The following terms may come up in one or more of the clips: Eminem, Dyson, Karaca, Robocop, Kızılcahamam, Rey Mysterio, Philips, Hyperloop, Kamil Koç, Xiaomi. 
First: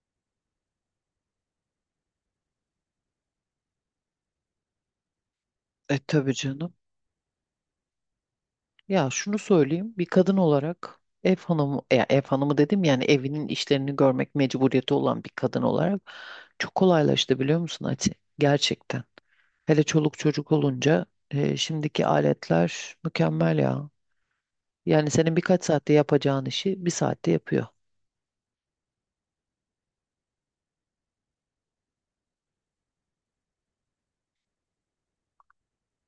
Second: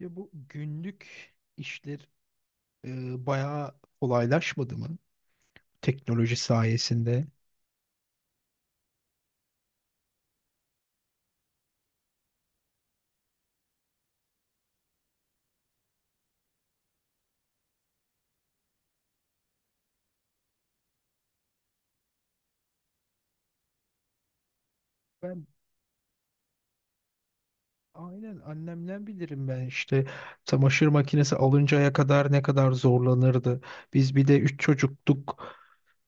Ya bu günlük işler bayağı kolaylaşmadı mı E tabii teknoloji canım. sayesinde? Ya şunu söyleyeyim. Bir kadın olarak ev hanımı, ya ev hanımı dedim yani evinin işlerini görmek mecburiyeti olan bir kadın olarak çok kolaylaştı biliyor musun Ati? Gerçekten. Hele çoluk çocuk olunca şimdiki aletler mükemmel ya. Yani senin Ben birkaç saatte yapacağın işi bir saatte yapıyor. Aynen annemden bilirim ben işte çamaşır makinesi alıncaya kadar ne kadar zorlanırdı. Biz bir de 3 çocuktuk.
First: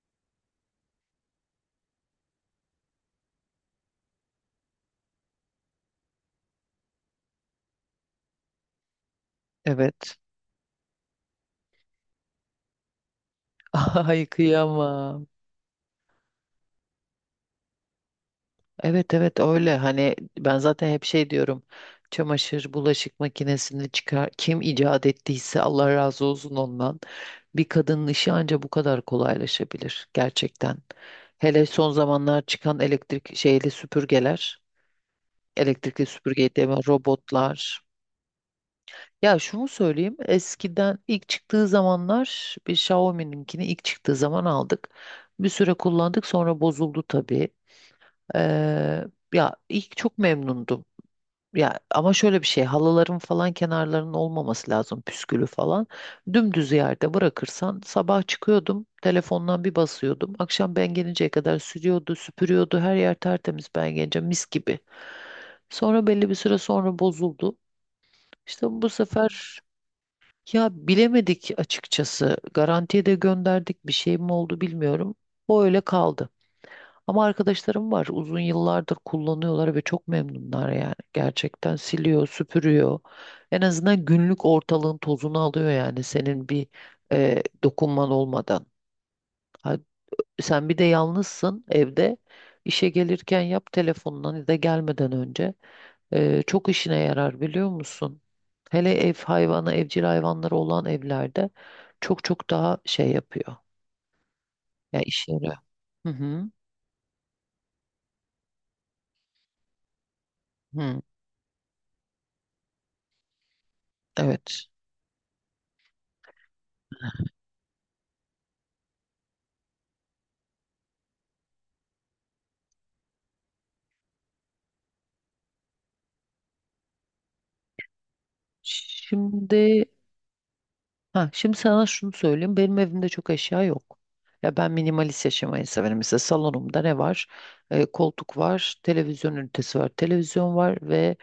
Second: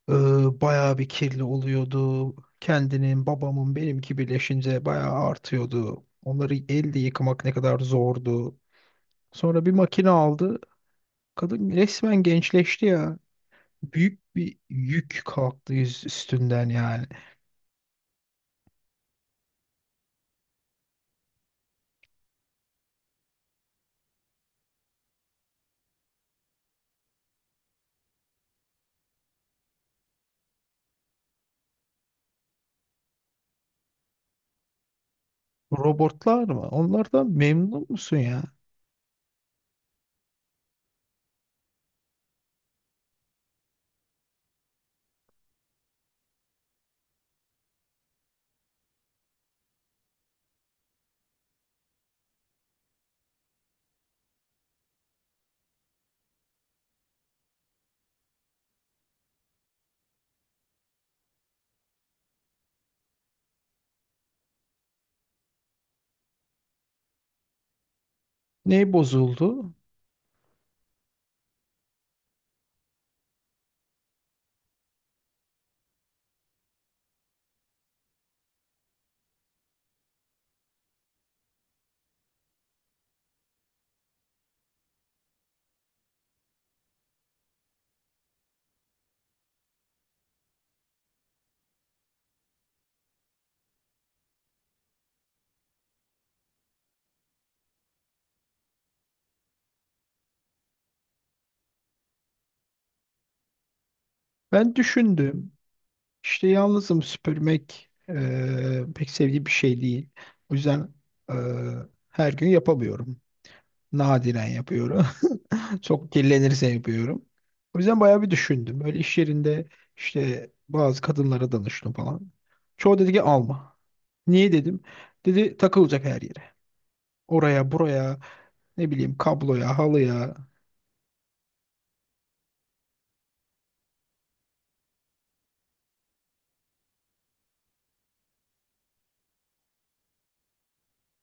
Ee, bayağı bir kirli oluyordu. Kendinin, babamın, benimki birleşince bayağı artıyordu. Onları elde yıkamak ne kadar zordu. Sonra bir makine Evet. aldı. Kadın resmen gençleşti ya. Büyük Ay bir yük kıyamam. kalktı yüz üstünden yani. Evet evet öyle hani ben zaten hep şey diyorum, çamaşır bulaşık makinesini çıkar kim icat ettiyse Allah razı olsun ondan, bir kadının işi anca bu kadar kolaylaşabilir gerçekten. Hele son zamanlar çıkan elektrik şeyli süpürgeler, elektrikli Robotlar süpürge mı? deme, Onlardan robotlar. memnun musun ya? Ya şunu söyleyeyim, eskiden ilk çıktığı zamanlar bir Xiaomi'ninkini ilk çıktığı zaman aldık, bir süre kullandık, sonra bozuldu tabii. Ee, Ya ilk çok memnundum. Ya ama şöyle bir şey, halıların falan kenarlarının olmaması lazım, püskülü falan. Dümdüz yerde bırakırsan sabah çıkıyordum, telefondan bir basıyordum. Akşam ben gelinceye kadar sürüyordu, süpürüyordu, her yer tertemiz, ben gelince mis gibi. Sonra belli bir süre sonra bozuldu. İşte bu Ne sefer bozuldu? ya bilemedik açıkçası, garantiye de gönderdik, bir şey mi oldu bilmiyorum. O öyle kaldı. Ama arkadaşlarım var. Uzun yıllardır kullanıyorlar ve çok memnunlar yani. Gerçekten siliyor, süpürüyor. En azından günlük ortalığın tozunu alıyor yani, senin bir dokunman olmadan. Ha, sen bir de yalnızsın evde. İşe gelirken yap telefondan ya da gelmeden önce. Çok işine yarar biliyor musun? Hele ev hayvanı, evcil hayvanları olan evlerde çok çok daha şey yapıyor. Ben Ya işe düşündüm. yarıyor. Hı İşte hı. yalnızım, süpürmek pek sevdiğim bir şey değil. O yüzden Hı. eee, her gün yapamıyorum. Nadiren Evet. yapıyorum. Çok kirlenirse yapıyorum. O yüzden bayağı bir düşündüm. Böyle iş yerinde işte bazı kadınlara danıştım falan. Çoğu dedi ki alma. Niye dedim? Dedi takılacak her yere. Oraya buraya ne bileyim kabloya Şimdi halıya. Ha, şimdi sana şunu söyleyeyim. Benim evimde çok eşya yok. Ya ben minimalist yaşamayı severim. Mesela salonumda ne var? Koltuk var, televizyon ünitesi var, televizyon var ve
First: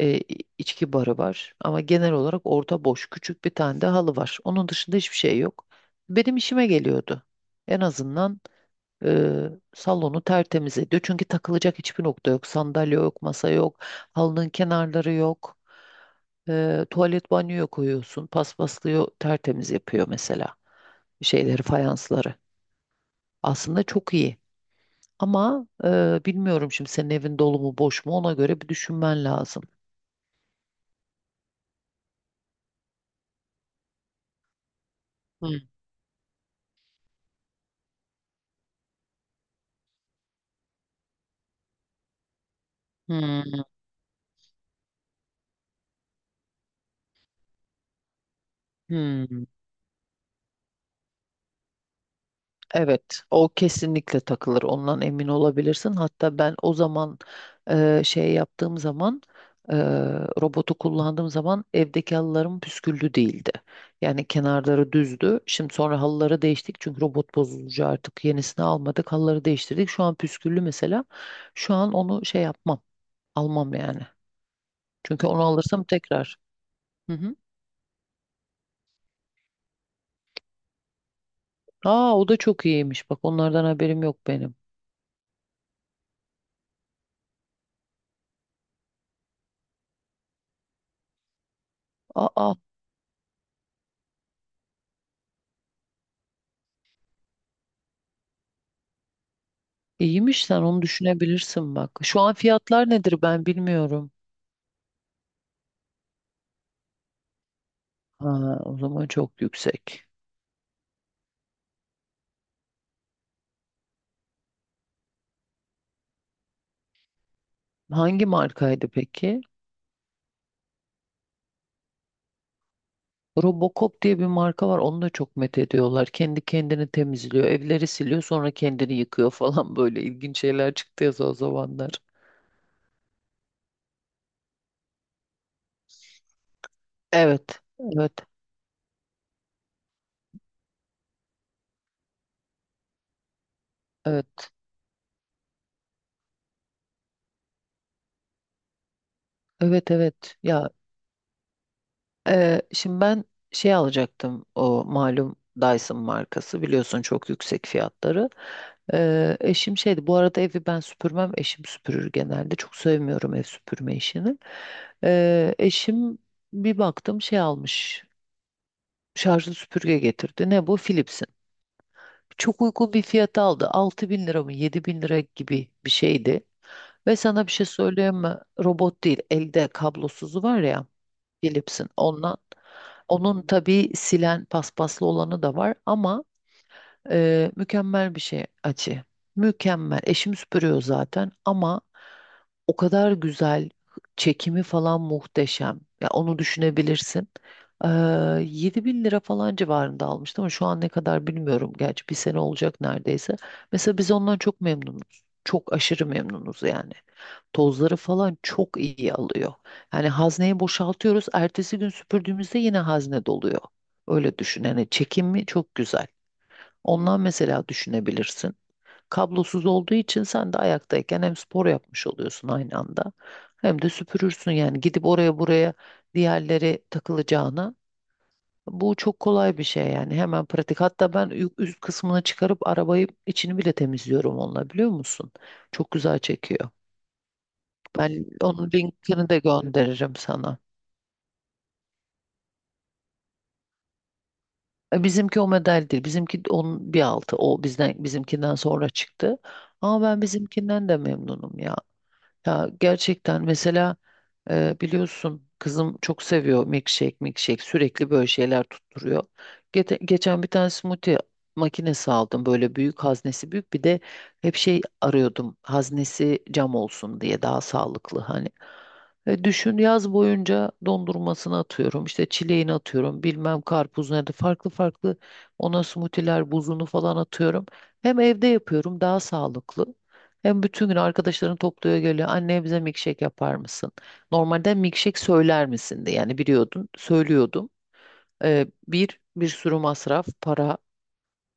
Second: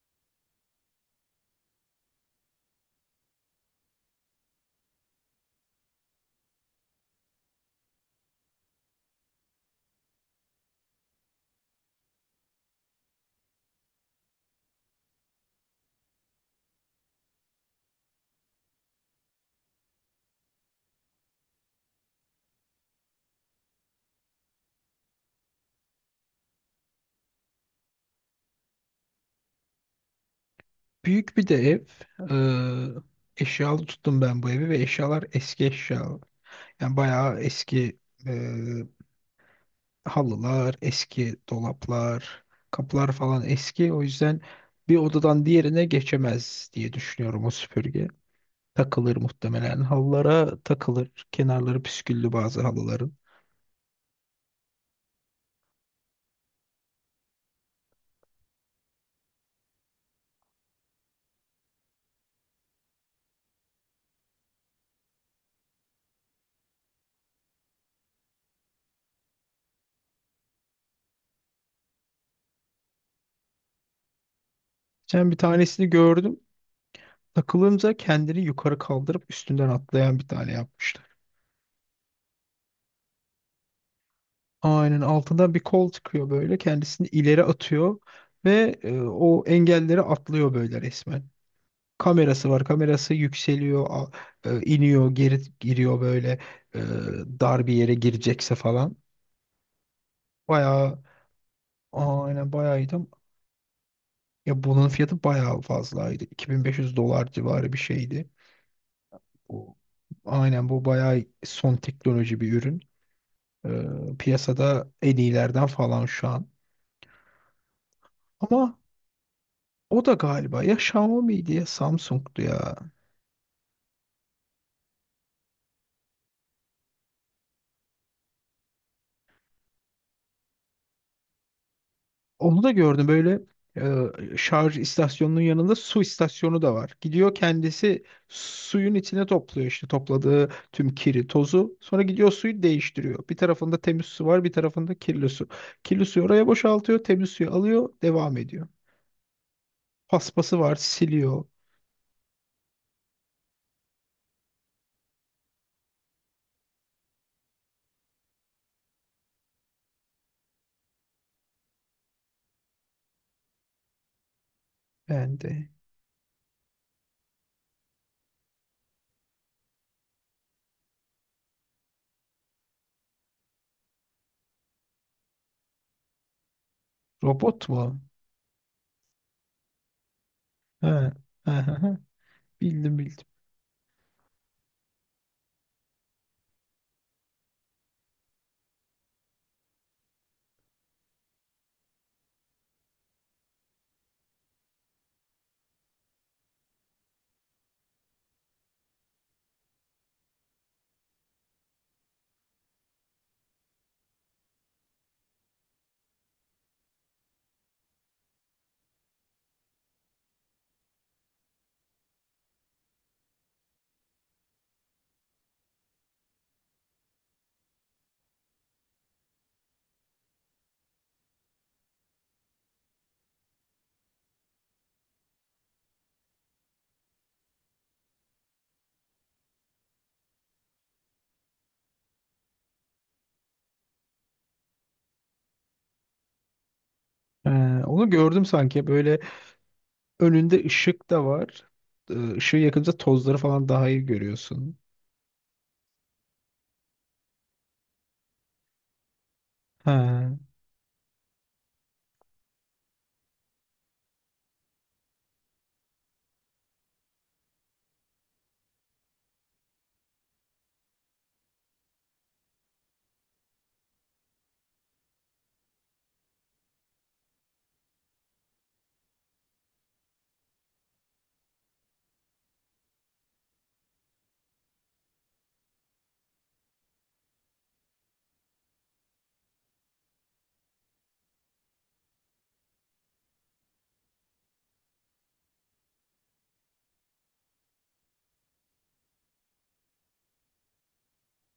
e, içki barı var. Ama genel olarak orta boş, küçük bir tane de halı var. Onun dışında hiçbir şey yok. Benim işime geliyordu. En azından salonu tertemiz ediyor. Çünkü takılacak hiçbir nokta yok. Sandalye yok, masa yok, halının kenarları yok. Tuvalet banyoya koyuyorsun. Paspaslıyor, tertemiz yapıyor mesela. Şeyleri, fayansları. Aslında çok iyi. Ama bilmiyorum şimdi senin evin dolu mu boş mu, ona göre bir düşünmen lazım. Büyük bir de ev. Eee Eşyalı tuttum ben bu evi ve eşyalar Hmm, eski eşya. Yani bayağı eski e, halılar, eski dolaplar, kapılar falan hmm, eski. O yüzden bir odadan diğerine geçemez diye düşünüyorum o süpürge. Takılır hmm. muhtemelen. Halılara takılır. Kenarları püsküllü bazı halıların. Evet, o kesinlikle takılır. Ondan emin olabilirsin. Hatta ben o zaman şey yaptığım zaman e, robotu kullandığım zaman evdeki halılarım püsküllü değildi. Yani kenarları düzdü. Şimdi sonra halıları değiştik çünkü robot bozulunca artık yenisini almadık. Halıları değiştirdik. Şu an püsküllü mesela. Şu an onu şey yapmam, almam yani. Çünkü Geçen bir onu alırsam tanesini tekrar. gördüm. Hı hı. Takılınca kendini yukarı kaldırıp üstünden atlayan bir tane yapmışlar. Aa, o da çok iyiymiş. Bak onlardan haberim yok benim. Aynen altından bir kol çıkıyor böyle. Kendisini ileri atıyor ve o engelleri atlıyor böyle resmen. Kamerası Aa. var. Kamerası yükseliyor, iniyor, geri giriyor böyle e, dar bir yere girecekse falan. İyiymiş, sen onu Bayağı düşünebilirsin bak. Şu an aynen bayağı fiyatlar iyiydi. Nedir ben bilmiyorum. Ya bunun fiyatı bayağı fazlaydı. 2500 dolar civarı bir şeydi. Ha, o zaman çok Bu, yüksek. aynen bu bayağı son teknoloji bir ürün. Piyasada en iyilerden falan şu an. Hangi Ama markaydı peki? o da galiba ya Xiaomi'ydi ya Samsung'du ya. Robocop diye bir marka var. Onu da çok met ediyorlar. Kendi kendini temizliyor. Evleri siliyor, sonra kendini yıkıyor falan böyle ilginç şeyler çıktı ya o zamanlar. Onu da gördüm böyle şarj istasyonunun yanında su istasyonu da var. Gidiyor Evet. kendisi Evet. suyun içine topluyor işte topladığı tüm kiri, tozu. Sonra gidiyor suyu değiştiriyor. Bir tarafında temiz su var, Evet. bir tarafında kirli su. Kirli suyu oraya boşaltıyor, temiz suyu alıyor, devam ediyor. Evet evet. Paspası Ya. var, siliyor. Şimdi ben şey alacaktım, o malum Dyson markası biliyorsun, çok yüksek fiyatları. Eşim şeydi bu arada, evi ben süpürmem, eşim süpürür genelde, çok sevmiyorum ev süpürme işini. Yani de. Eşim bir baktım şey almış, şarjlı süpürge getirdi, ne bu, Philips'in. Çok uygun bir fiyata aldı, 6 bin lira mı 7 bin lira gibi bir şeydi. Ve sana bir Robot şey mu? söyleyeyim mi, robot değil, elde kablosuzu var ya. He. He, he, Philips'in ondan. he. Bildim bildim. Onun tabii silen paspaslı olanı da var, ama mükemmel bir şey açı. Mükemmel. Eşim süpürüyor zaten ama o kadar güzel çekimi falan muhteşem. Ya onu düşünebilirsin. Ee, 7 bin lira falan civarında almıştım ama şu an ne kadar bilmiyorum. Gerçi bir sene olacak neredeyse. Mesela biz ondan çok memnunuz. Çok aşırı memnunuz yani. Tozları falan çok iyi alıyor. Yani hazneyi boşaltıyoruz, ertesi gün süpürdüğümüzde yine hazne doluyor. Öyle düşün. Yani çekimi çok güzel. Ondan mesela düşünebilirsin. Kablosuz olduğu için sen de ayaktayken hem spor yapmış oluyorsun aynı anda, hem de süpürürsün yani, gidip oraya buraya diğerleri takılacağına. Bu çok kolay bir şey yani, hemen pratik. Hatta ben üst kısmını çıkarıp arabayı içini bile temizliyorum onunla, biliyor musun? Çok güzel çekiyor. He, onu Ben gördüm onun sanki böyle linkini de gönderirim sana. önünde ışık da var. Işığı yakınca tozları falan daha iyi görüyorsun. Bizimki o model değil. Bizimki onun bir altı. O bizden bizimkinden sonra çıktı. Ama ben He. bizimkinden de memnunum ya. Ya gerçekten mesela biliyorsun kızım çok seviyor, milkshake milkshake sürekli böyle şeyler tutturuyor. Geçen bir tane smoothie makinesi aldım böyle, büyük haznesi, büyük bir de hep şey arıyordum, haznesi cam olsun diye, daha sağlıklı hani. Düşün yaz boyunca dondurmasını atıyorum, işte çileğini atıyorum, bilmem karpuz nerede farklı farklı, ona smoothie'ler buzunu falan atıyorum. Hem evde yapıyorum daha sağlıklı. Hem bütün gün arkadaşların topluyor geliyor. Anne bize milkshake yapar mısın? Normalde milkshake söyler misin, de yani biliyordun. Söylüyordum. Bir sürü masraf, para.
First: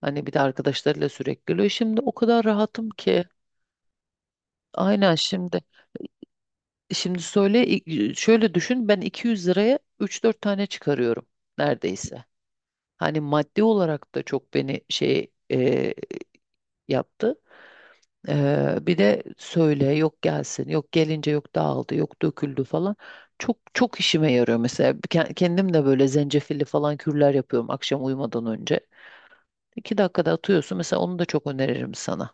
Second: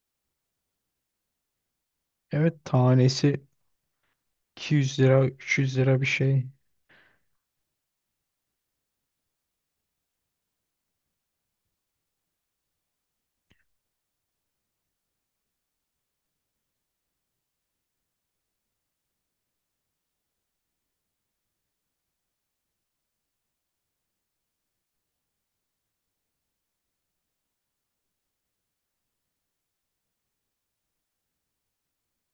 Hani bir de arkadaşlarıyla sürekli geliyor. Şimdi o kadar Evet, rahatım ki. tanesi 200 Aynen lira, şimdi. 300 lira bir şey. Şimdi şöyle düşün, ben 200 liraya 3-4 tane çıkarıyorum neredeyse. Hani maddi olarak da çok beni şey yaptı. Bir de söyle, yok gelsin, yok gelince yok dağıldı, yok döküldü falan. Çok çok işime yarıyor mesela. Kendim de böyle zencefilli falan kürler yapıyorum akşam uyumadan önce. İki dakikada atıyorsun mesela, onu da çok öneririm sana.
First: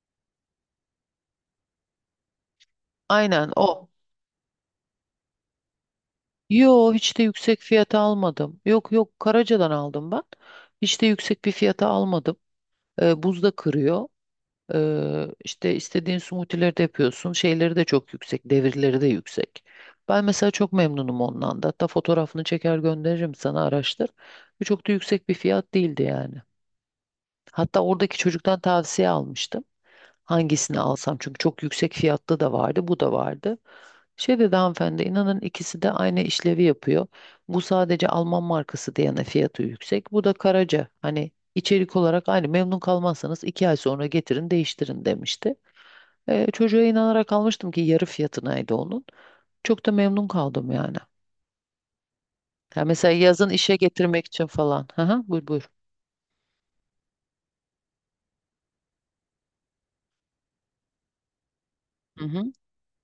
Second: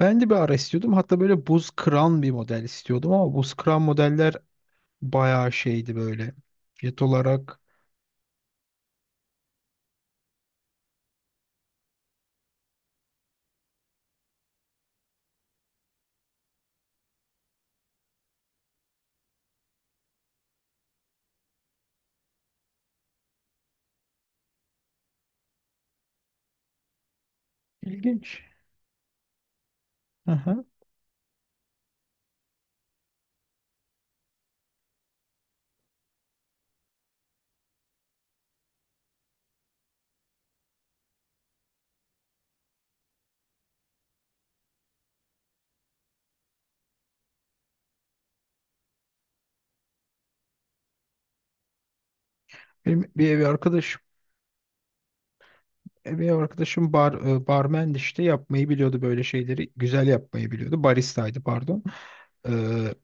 Ben de bir ara istiyordum. Hatta böyle buz kıran bir model istiyordum ama Aynen buz kıran o. modeller bayağı şeydi böyle. Yo Fiyat hiç de olarak yüksek fiyata almadım. Yok yok Karaca'dan aldım ben. Hiç de yüksek bir fiyata almadım. Buzda kırıyor. İşte istediğin smoothie'leri de yapıyorsun. Şeyleri de çok yüksek. Devirleri de yüksek. Ben mesela çok memnunum ondan da. Hatta fotoğrafını çeker gönderirim sana, araştır. Bu çok da yüksek bir fiyat değildi yani. Hatta oradaki ilginç. çocuktan tavsiye almıştım. Aha. Hangisini alsam, çünkü çok yüksek fiyatlı da vardı, bu da vardı. Şey dedi hanımefendi, inanın ikisi de aynı işlevi yapıyor. Bu sadece Alman markası diyene fiyatı yüksek. Bu da Karaca. Hani içerik olarak aynı, memnun kalmazsanız iki ay sonra getirin değiştirin demişti. Çocuğa inanarak almıştım ki yarı fiyatınaydı onun. Çok da memnun kaldım yani. Ha, Benim mesela bir ev yazın işe arkadaşım getirmek için falan. Hı hı, buyur buyur. bir ev arkadaşım barmendi, işte yapmayı biliyordu böyle şeyleri. Güzel yapmayı biliyordu. Baristaydı, pardon. Hı hı. Ee,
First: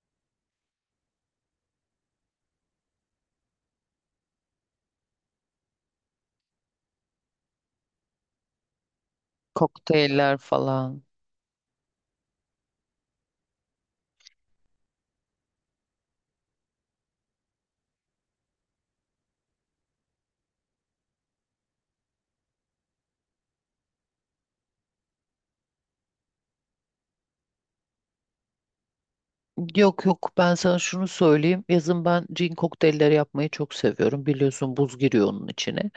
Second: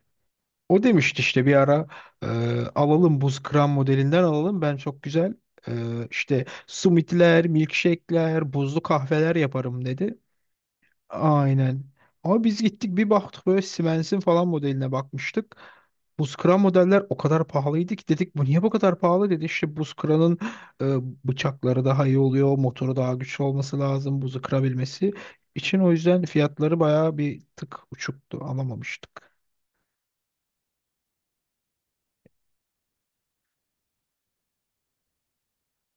O demişti işte bir ara e, alalım, buz kıran modelinden alalım. Ben çok güzel e, işte summitler, milkshake'ler, buzlu kahveler yaparım dedi. Kokteyller falan. Aynen. Ama biz gittik bir baktık böyle Siemens'in falan modeline bakmıştık. Buz kıran modeller o kadar pahalıydı ki dedik bu niye bu kadar pahalı dedi. İşte buz kıranın e, bıçakları daha iyi oluyor, motoru daha güçlü olması lazım buzu kırabilmesi için. O yüzden fiyatları bayağı bir tık uçuktu, alamamıştık. Yok yok, ben sana şunu söyleyeyim. Yazın ben cin kokteylleri yapmayı çok seviyorum. Biliyorsun buz giriyor onun içine.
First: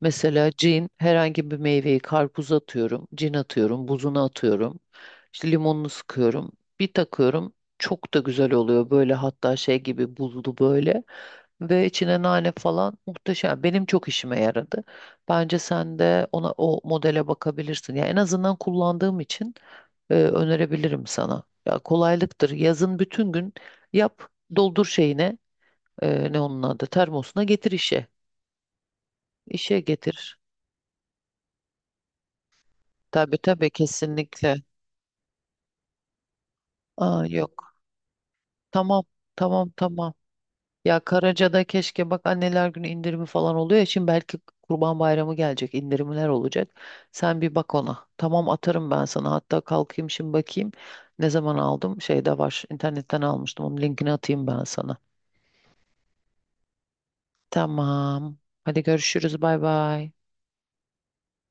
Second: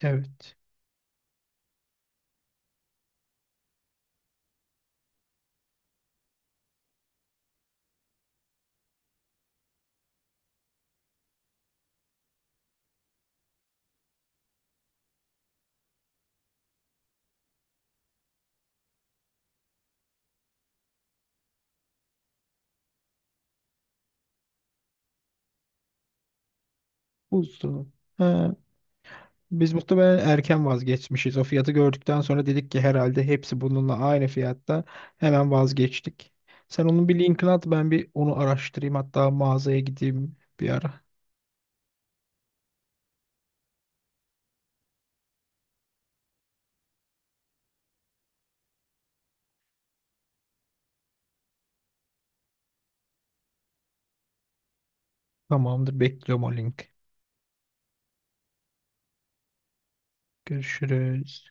Mesela Evet. cin, herhangi bir meyveyi, karpuz atıyorum. Cin atıyorum. Buzunu atıyorum. İşte limonunu sıkıyorum. Bir takıyorum. Çok da güzel oluyor. Böyle hatta şey gibi buzlu böyle. Ve içine nane falan muhteşem. Benim çok işime yaradı. Bence sen de ona o modele bakabilirsin, ya en azından kullandığım için önerebilirim sana. Ya kolaylıktır. Yazın bütün gün yap, doldur şeyine, ne onun adı, termosuna getir Buzdolabı. işe. Ha, biz İşe muhtemelen getir. erken vazgeçmişiz. O fiyatı gördükten sonra dedik ki herhalde Tabii hepsi tabii bununla aynı kesinlikle. fiyatta. Hemen vazgeçtik. Sen onun bir Aa linkini at, yok. ben bir onu araştırayım. Tamam. Hatta Tamam mağazaya tamam. gideyim bir ara. Ya Karaca'da keşke bak, anneler günü indirimi falan oluyor ya. Şimdi belki Kurban Bayramı gelecek, indirimler olacak. Sen bir bak ona. Tamam, atarım ben sana. Hatta kalkayım şimdi bakayım. Ne zaman aldım? Şeyde var, internetten almıştım. Onun linkini atayım ben sana. Tamamdır, bekliyorum o link. Tamam. Hadi görüşürüz. Bay bay. Görüşürüz.